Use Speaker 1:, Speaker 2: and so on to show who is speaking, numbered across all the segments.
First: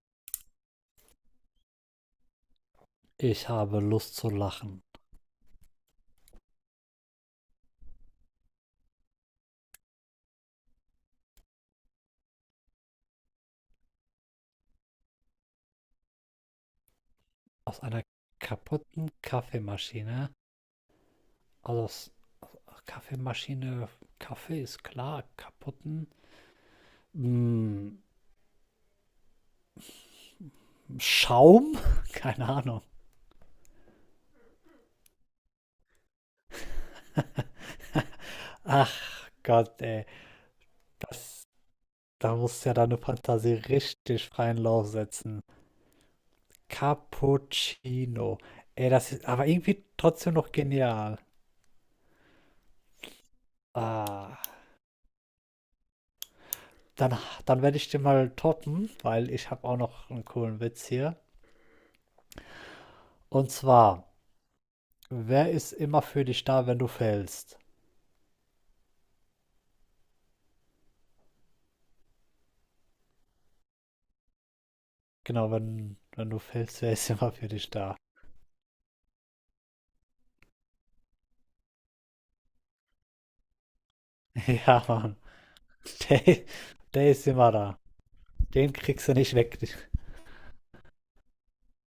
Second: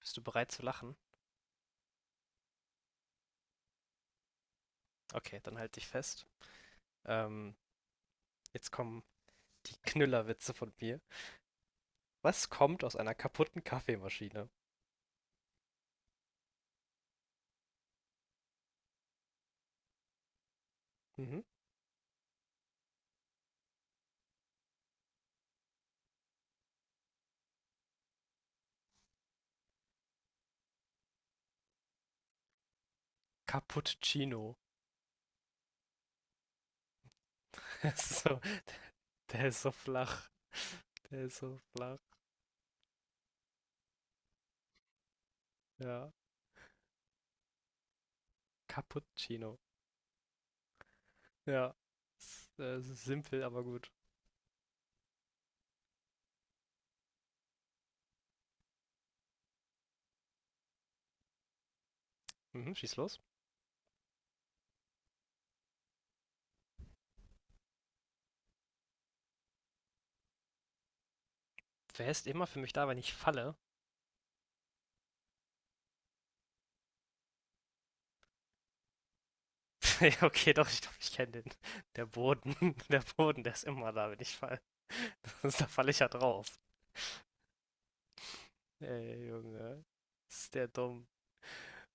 Speaker 1: Bist du bereit zu lachen?
Speaker 2: Ich habe Lust zu lachen.
Speaker 1: Okay, dann halt dich fest. Ähm, jetzt kommen die Knüllerwitze von mir. Was kommt aus einer kaputten Kaffeemaschine?
Speaker 2: Aus einer kaputten Kaffeemaschine,
Speaker 1: Mhm.
Speaker 2: also aus Kaffeemaschine, Kaffee ist klar, kaputten mm, Schaum? Keine Ahnung.
Speaker 1: Cappuccino. Der ist so,
Speaker 2: Ach
Speaker 1: der ist so
Speaker 2: Gott, ey.
Speaker 1: flach. Der ist so flach.
Speaker 2: Da musst du ja deine Fantasie richtig freien Lauf setzen.
Speaker 1: Ja.
Speaker 2: Cappuccino. Ey, das ist aber
Speaker 1: Cappuccino.
Speaker 2: irgendwie trotzdem noch genial.
Speaker 1: Ja. Ist simpel, aber gut.
Speaker 2: Ah, dann, dann werde ich den mal toppen, weil ich habe auch noch einen coolen Witz hier.
Speaker 1: Mhm, schieß los.
Speaker 2: Und zwar, wer ist immer für dich da, wenn du fällst?
Speaker 1: Wer ist immer für mich da, wenn ich falle?
Speaker 2: Genau, wenn du fällst, wer ist immer für dich da?
Speaker 1: Okay, doch, ich glaube, ich kenne den. Der Boden. Der Boden, der ist immer da, wenn ich falle.
Speaker 2: Ja, Mann.
Speaker 1: Da falle ich ja
Speaker 2: Der,
Speaker 1: drauf.
Speaker 2: der ist immer da. Den kriegst du
Speaker 1: Ey,
Speaker 2: nicht weg.
Speaker 1: Junge. Ist der dumm.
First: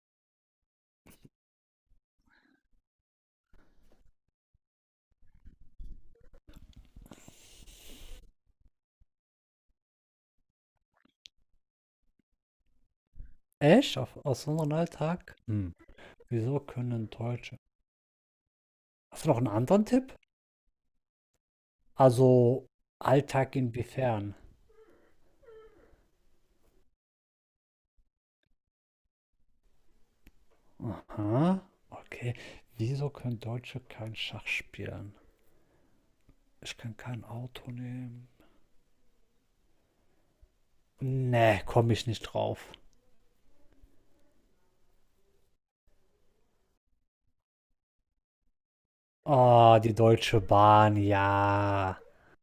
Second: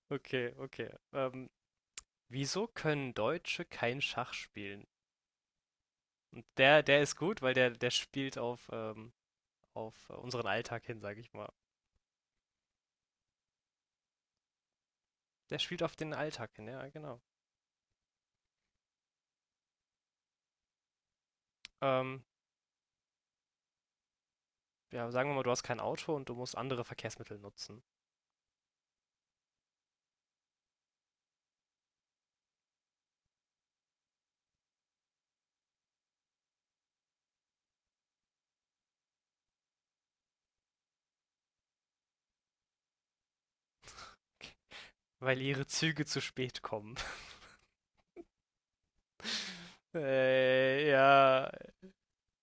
Speaker 1: Okay, okay. Wieso können Deutsche kein Schach spielen? Und der, der ist gut, weil der, der spielt auf unseren Alltag hin, sag ich mal.
Speaker 2: Echt? Auf, aus unserem Alltag?
Speaker 1: Der
Speaker 2: Hm.
Speaker 1: spielt auf den Alltag
Speaker 2: Wieso
Speaker 1: hin, ja,
Speaker 2: können
Speaker 1: genau.
Speaker 2: Deutsche? Hast du noch einen anderen Tipp?
Speaker 1: Ähm,
Speaker 2: Also, Alltag inwiefern?
Speaker 1: ja, sagen wir mal, du hast kein Auto und du musst andere Verkehrsmittel nutzen,
Speaker 2: Aha, okay. Wieso können Deutsche kein Schach spielen? Ich kann kein Auto nehmen. Nee, komme ich nicht drauf.
Speaker 1: weil ihre Züge zu spät kommen.
Speaker 2: Oh, die Deutsche
Speaker 1: Äh,
Speaker 2: Bahn,
Speaker 1: ja,
Speaker 2: ja.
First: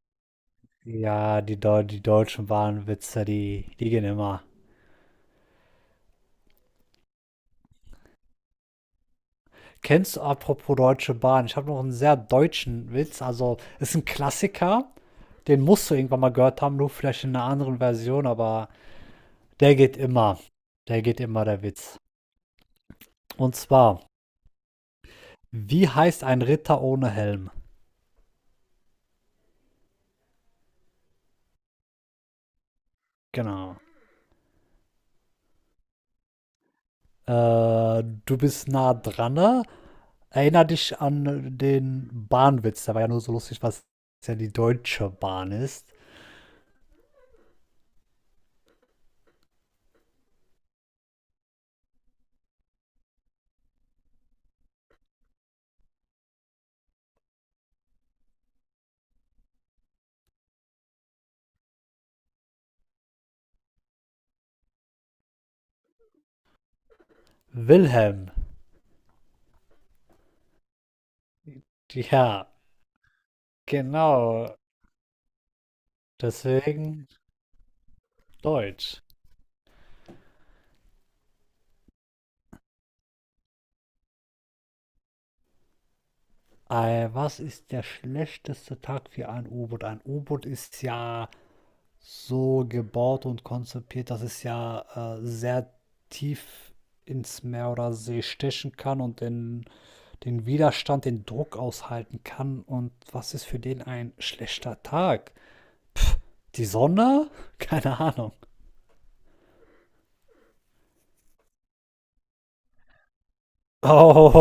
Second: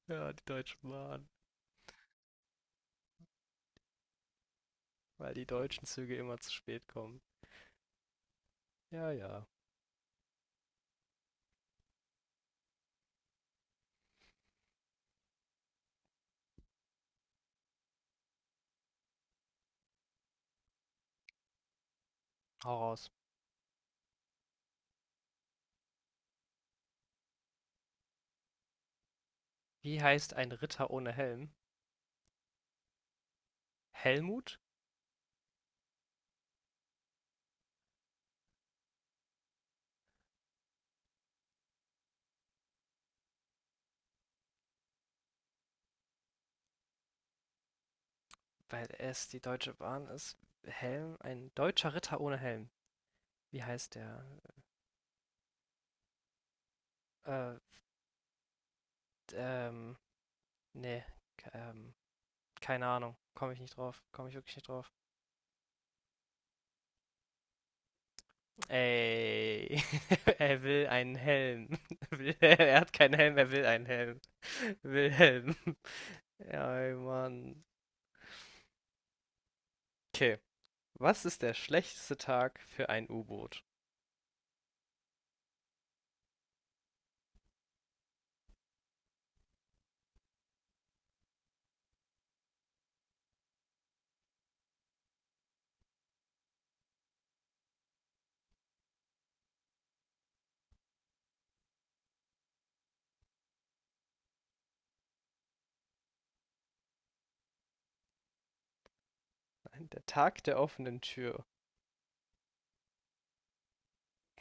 Speaker 1: ja, die Deutschen Bahn,
Speaker 2: Ja, die, Deu die deutschen Bahnwitze, die gehen immer.
Speaker 1: weil die deutschen Züge immer zu spät kommen. Ja, ja,
Speaker 2: Kennst du apropos Deutsche Bahn? Ich habe noch einen sehr deutschen Witz. Also, ist ein Klassiker. Den musst du irgendwann mal gehört haben, nur vielleicht in einer anderen Version, aber der geht immer. Der geht immer, der Witz.
Speaker 1: hau raus.
Speaker 2: Und zwar, wie heißt ein Ritter ohne Helm?
Speaker 1: Wie heißt ein Ritter ohne Helm?
Speaker 2: Genau.
Speaker 1: Helmut?
Speaker 2: Du bist nah dran, ne? Erinner dich an den Bahnwitz. Der war ja nur so lustig, was ja die Deutsche Bahn ist.
Speaker 1: Weil es die Deutsche Bahn ist, Helm, ein deutscher Ritter ohne Helm. Wie heißt der? Äh, ähm, nee, ähm, keine Ahnung. Komme ich nicht drauf. Komme ich wirklich nicht drauf.
Speaker 2: Wilhelm,
Speaker 1: Ey, er will einen Helm.
Speaker 2: ja,
Speaker 1: Er hat keinen Helm, er will einen Helm.
Speaker 2: genau,
Speaker 1: Wilhelm. Ja, ey,
Speaker 2: deswegen
Speaker 1: Mann.
Speaker 2: Deutsch.
Speaker 1: Okay. Was ist der schlechteste Tag für ein U-Boot?
Speaker 2: Was ist der schlechteste Tag für ein U-Boot? Ein U-Boot ist ja so gebaut und konzipiert, dass es ja sehr tief ins Meer oder See stechen kann und den, den Widerstand, den Druck aushalten kann. Und was ist für den ein schlechter Tag? Die Sonne? Keine Ahnung.
Speaker 1: Nein, der Tag der offenen Tür.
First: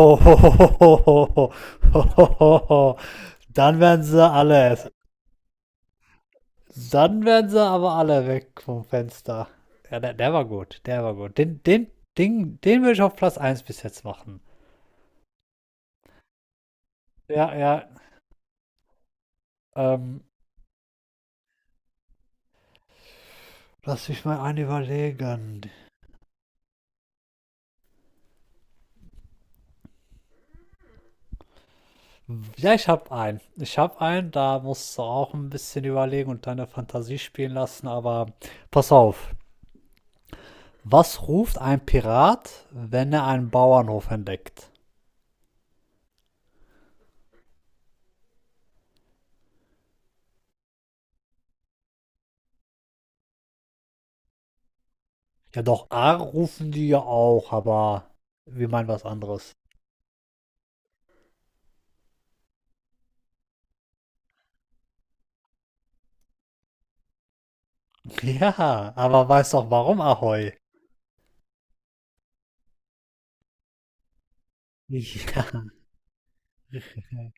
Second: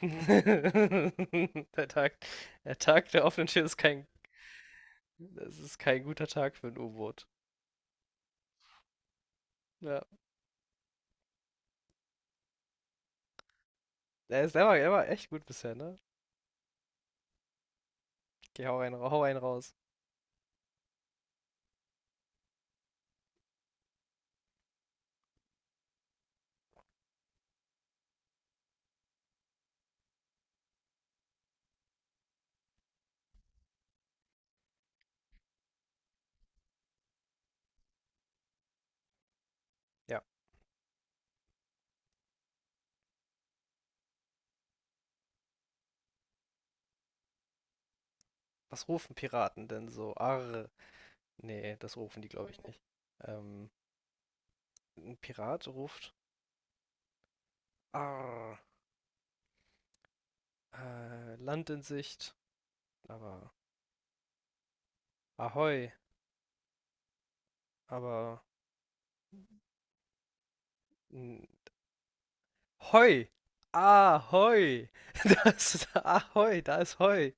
Speaker 1: Der Tag, der Tag der offenen Tür ist
Speaker 2: dann werden
Speaker 1: kein
Speaker 2: sie alle.
Speaker 1: Das ist kein guter Tag für ein
Speaker 2: Dann
Speaker 1: U-Boot.
Speaker 2: werden sie aber alle weg vom Fenster.
Speaker 1: Ja.
Speaker 2: Ja, der, der war gut, der war gut. Den, den, den, den würde ich auf Platz eins bis jetzt machen.
Speaker 1: Er war echt gut bisher, ne?
Speaker 2: Ja, ja,
Speaker 1: Okay, hau einen raus.
Speaker 2: ähm, lass mich mal einen überlegen. Ja, ich hab einen. Ich hab einen, da musst du auch ein bisschen überlegen und deine Fantasie spielen lassen, aber pass auf.
Speaker 1: Ja.
Speaker 2: Was ruft ein Pirat, wenn er einen Bauernhof entdeckt?
Speaker 1: Was rufen Piraten denn so? Arr. Nee, das rufen die, glaube ich, nicht. Ähm, ein
Speaker 2: Ja,
Speaker 1: Pirat
Speaker 2: doch,
Speaker 1: ruft
Speaker 2: A rufen die ja auch, aber
Speaker 1: Arr.
Speaker 2: wir meinen was anderes.
Speaker 1: Land in Sicht. Aber Ahoi. Aber
Speaker 2: Ja, aber weißt doch warum, Ahoi?
Speaker 1: n- Hoi. Ahoi. Da
Speaker 2: Ja,
Speaker 1: ist Ahoi. Da ist Hoi.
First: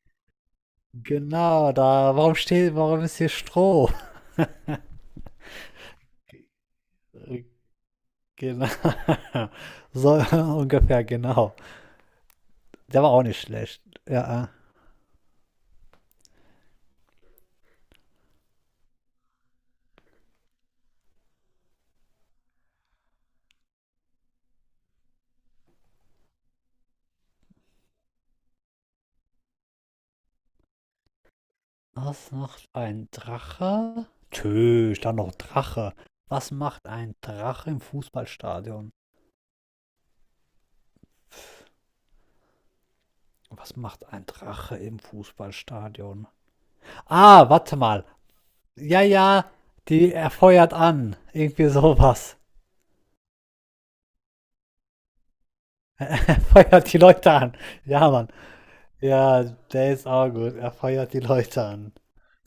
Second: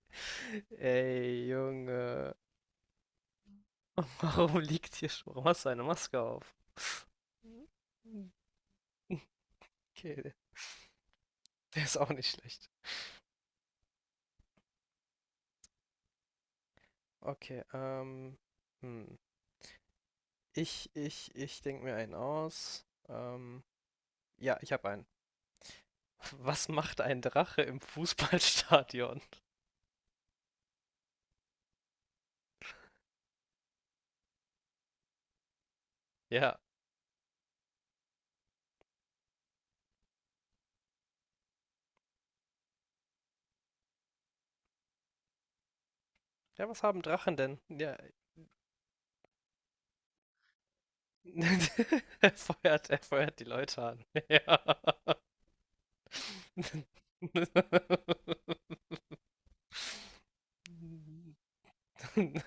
Speaker 1: Ey,
Speaker 2: genau, da,
Speaker 1: Junge.
Speaker 2: warum steht, warum ist hier Stroh?
Speaker 1: Warum liegt hier schon? Warum hast du eine Maske auf?
Speaker 2: Äh, Genau. So
Speaker 1: Okay,
Speaker 2: ungefähr, genau.
Speaker 1: der ist auch nicht schlecht.
Speaker 2: Der war auch nicht schlecht. Ja.
Speaker 1: Okay, hm. Ich denke mir einen aus. Ja, ich habe einen. Was macht ein Drache im Fußballstadion?
Speaker 2: Was macht ein Drache? Tö, stand noch Drache. Was
Speaker 1: Ja.
Speaker 2: macht ein Drache im Fußballstadion? Was macht ein Drache im Fußballstadion?
Speaker 1: Ja, was haben Drachen
Speaker 2: Ah,
Speaker 1: denn?
Speaker 2: warte
Speaker 1: Ja.
Speaker 2: mal. Ja, ja, die er feuert an. Irgendwie
Speaker 1: Er
Speaker 2: sowas.
Speaker 1: feuert, er feuert die Leute an. Ja.
Speaker 2: Er feuert die Leute an. Ja, Mann. Ja, der ist auch gut. Er feuert die Leute an.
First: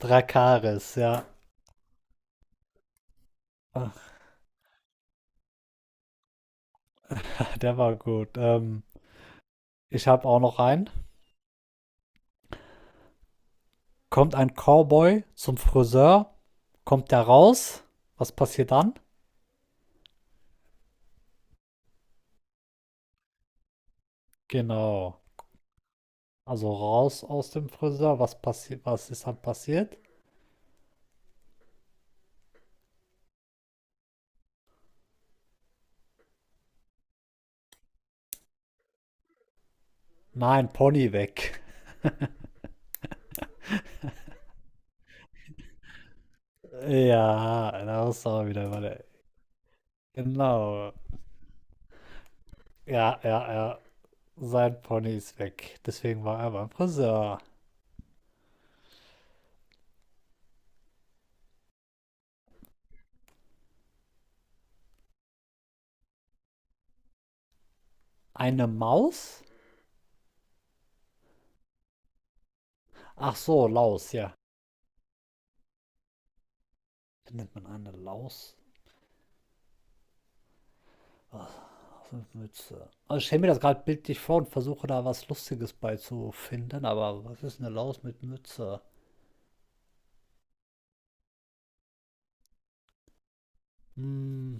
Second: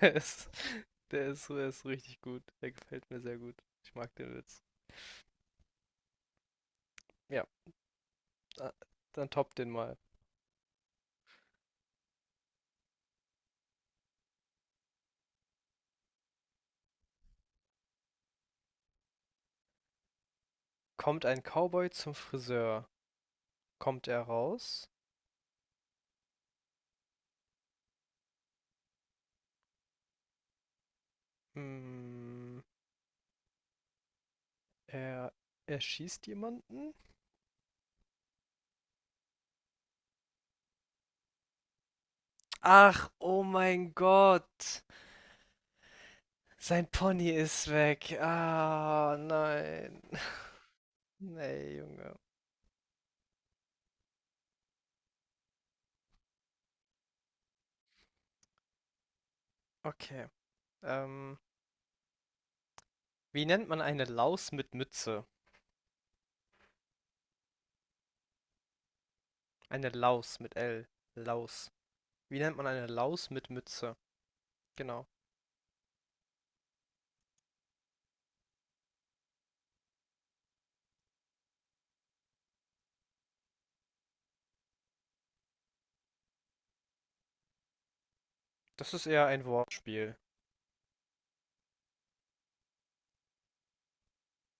Speaker 1: Es-
Speaker 2: ja.
Speaker 1: der ist richtig gut. Der gefällt mir sehr gut. Ich mag den Witz. Ja,
Speaker 2: Der war gut.
Speaker 1: äh, dann top den mal.
Speaker 2: Ich habe auch noch einen. Kommt ein Cowboy zum Friseur, kommt der raus. Was passiert dann?
Speaker 1: Kommt ein Cowboy zum Friseur? Kommt er raus?
Speaker 2: Genau. Also raus aus dem Friseur. Was passiert? Was ist dann passiert?
Speaker 1: Hm, er erschießt jemanden?
Speaker 2: Nein, Pony weg.
Speaker 1: Ach, oh mein Gott. Sein Pony ist
Speaker 2: Ja, da
Speaker 1: weg.
Speaker 2: ist auch wieder mal der.
Speaker 1: Ah, nein.
Speaker 2: Genau.
Speaker 1: Nee, Junge.
Speaker 2: Ja, ja, ja. Sein Pony ist weg. Deswegen war er beim Friseur.
Speaker 1: Okay. Ähm, wie nennt man eine Laus mit Mütze?
Speaker 2: Eine Maus?
Speaker 1: Eine Laus mit L. Laus. Wie nennt man eine Laus
Speaker 2: Ach
Speaker 1: mit
Speaker 2: so,
Speaker 1: Mütze?
Speaker 2: Laus, ja.
Speaker 1: Genau.
Speaker 2: Findet man eine Laus? Ach, so Mütze. Also ich stelle mir das gerade bildlich vor und versuche da was Lustiges beizufinden, aber was ist eine Laus mit Mütze?
Speaker 1: Das ist eher ein Wortspiel.
Speaker 2: Hm,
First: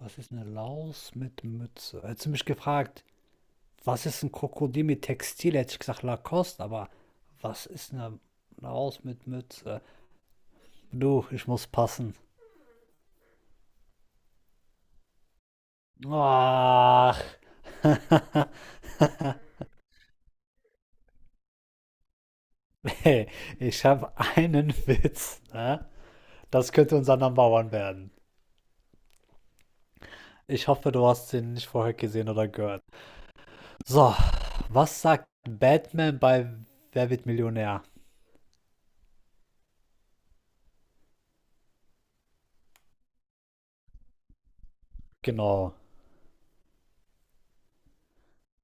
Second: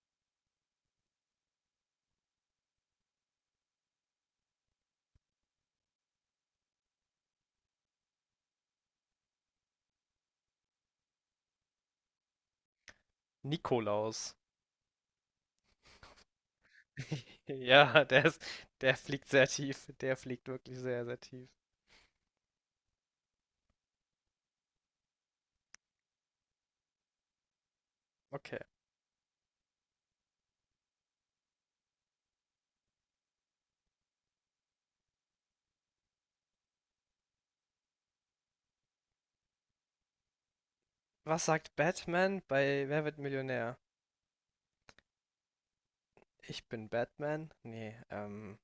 Speaker 2: was ist eine Laus mit Mütze? Hättest du mich gefragt, was ist ein Krokodil mit Textil? Hätte ich gesagt Lacoste, aber was ist eine Laus mit Mütze? Du, ich muss passen.
Speaker 1: Nikolaus.
Speaker 2: Ach,
Speaker 1: Ja, der ist, der fliegt sehr tief. Der fliegt wirklich sehr, sehr tief.
Speaker 2: hey, ich habe einen Witz, ne? Das könnte unser Number One werden.
Speaker 1: Okay.
Speaker 2: Ich hoffe, du hast den nicht vorher gesehen oder gehört. So, was sagt Batman bei Wer wird Millionär?
Speaker 1: Was sagt Batman bei Wer wird Millionär?
Speaker 2: Genau.
Speaker 1: Ich bin Batman? Nee,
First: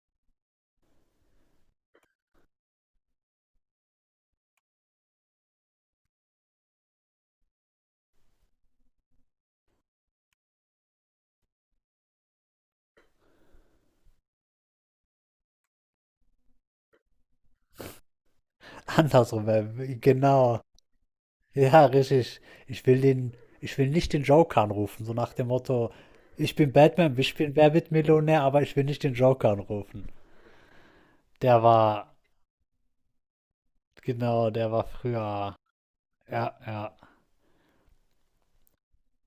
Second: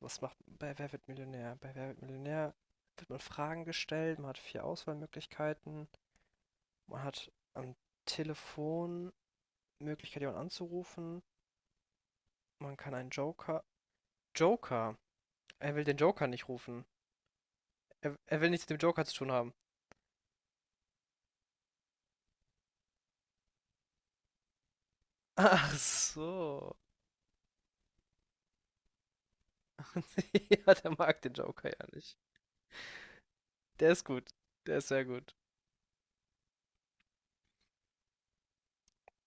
Speaker 1: was macht bei Wer wird Millionär? Bei Wer wird Millionär wird man Fragen gestellt, man hat vier Auswahlmöglichkeiten, man hat am Telefon Möglichkeit, jemanden anzurufen, man kann einen Joker. Joker! Er will den Joker nicht rufen. Er will nichts mit dem Joker zu tun
Speaker 2: Andersrum,
Speaker 1: haben.
Speaker 2: wer, genau. Ja, richtig. Ich will den, ich will nicht den Joker anrufen, so nach dem
Speaker 1: Ach
Speaker 2: Motto, ich bin
Speaker 1: so.
Speaker 2: Batman, ich bin Wer wird Millionär, aber ich will nicht den Joker anrufen.
Speaker 1: Ja, der mag den
Speaker 2: Der
Speaker 1: Joker ja
Speaker 2: war,
Speaker 1: nicht. Der ist gut.
Speaker 2: genau, der
Speaker 1: Der
Speaker 2: war
Speaker 1: ist sehr gut.
Speaker 2: früher. Ja, ja.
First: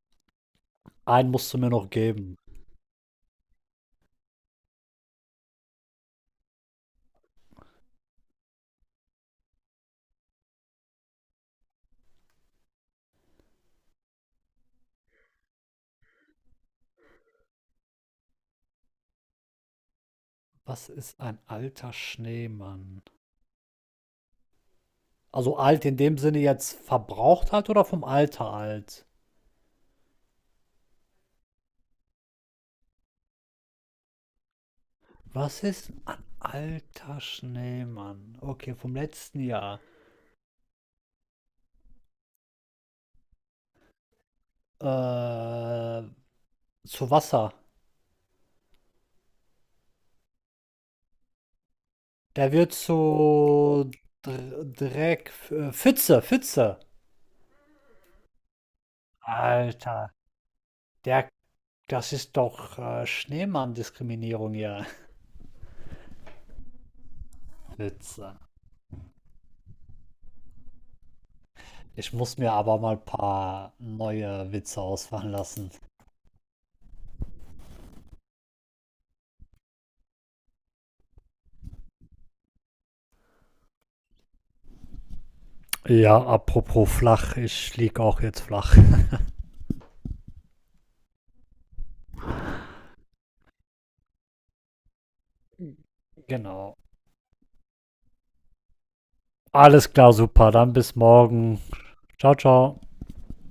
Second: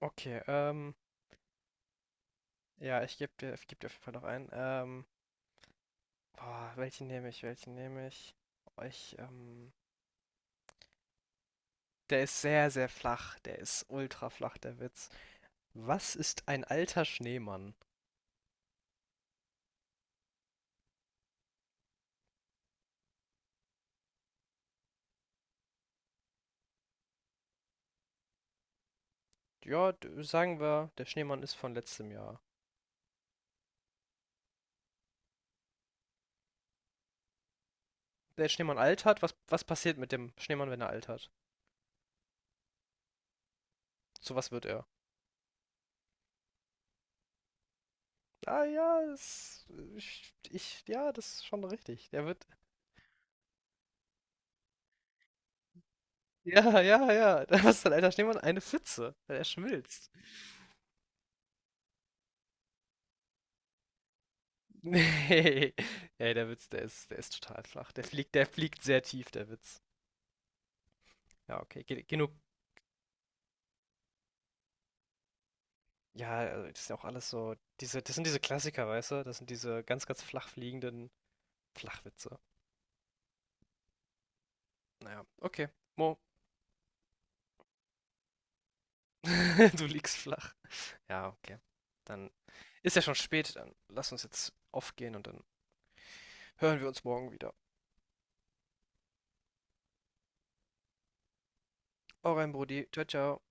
Speaker 1: Okay,
Speaker 2: Einen musst du mir noch geben.
Speaker 1: ja, ich geb dir auf jeden Fall noch einen. Boah, welchen nehme ich? Welchen nehme ich? Oh, der ist sehr, sehr flach. Der ist ultra flach, der Witz. Was ist ein alter Schneemann?
Speaker 2: Was ist ein alter Schneemann? Also alt in dem Sinne jetzt verbraucht alt oder vom Alter alt?
Speaker 1: Ja, sagen wir, der Schneemann ist von letztem Jahr.
Speaker 2: Was ist ein alter Schneemann?
Speaker 1: Der
Speaker 2: Okay,
Speaker 1: Schneemann
Speaker 2: vom
Speaker 1: altert. Was,
Speaker 2: letzten
Speaker 1: was
Speaker 2: Jahr.
Speaker 1: passiert mit dem Schneemann, wenn er altert? Zu was wird er?
Speaker 2: Äh, zu Wasser.
Speaker 1: Ah ja, ja, das ist schon richtig. Der wird
Speaker 2: Der wird zu Dreck, Pfütze, Pfütze.
Speaker 1: Ja, ja, ja. Da ist dein alter Schneemann eine Pfütze, weil er schmilzt.
Speaker 2: Alter, der, das ist doch Schneemann-Diskriminierung hier.
Speaker 1: Nee. Ey, der Witz, der ist total flach. Der fliegt,
Speaker 2: Witze.
Speaker 1: der fliegt sehr tief, der Witz. Ja, okay. Ge
Speaker 2: Ich
Speaker 1: genug.
Speaker 2: muss mir aber mal ein paar neue Witze ausfallen lassen.
Speaker 1: Ja, also das ist ja auch alles so. Das sind diese Klassiker, weißt du? Das sind diese ganz, ganz flach fliegenden Flachwitze. Naja, okay. Mo,
Speaker 2: Ja, apropos flach, ich lieg auch jetzt flach.
Speaker 1: Du liegst flach. Ja, okay. Dann ist ja schon spät. Dann lass uns jetzt aufgehen und dann
Speaker 2: Genau.
Speaker 1: hören wir uns morgen wieder.
Speaker 2: Alles klar, super. Dann bis morgen. Ciao,
Speaker 1: Euer
Speaker 2: ciao.
Speaker 1: Brudi. Ciao, ciao.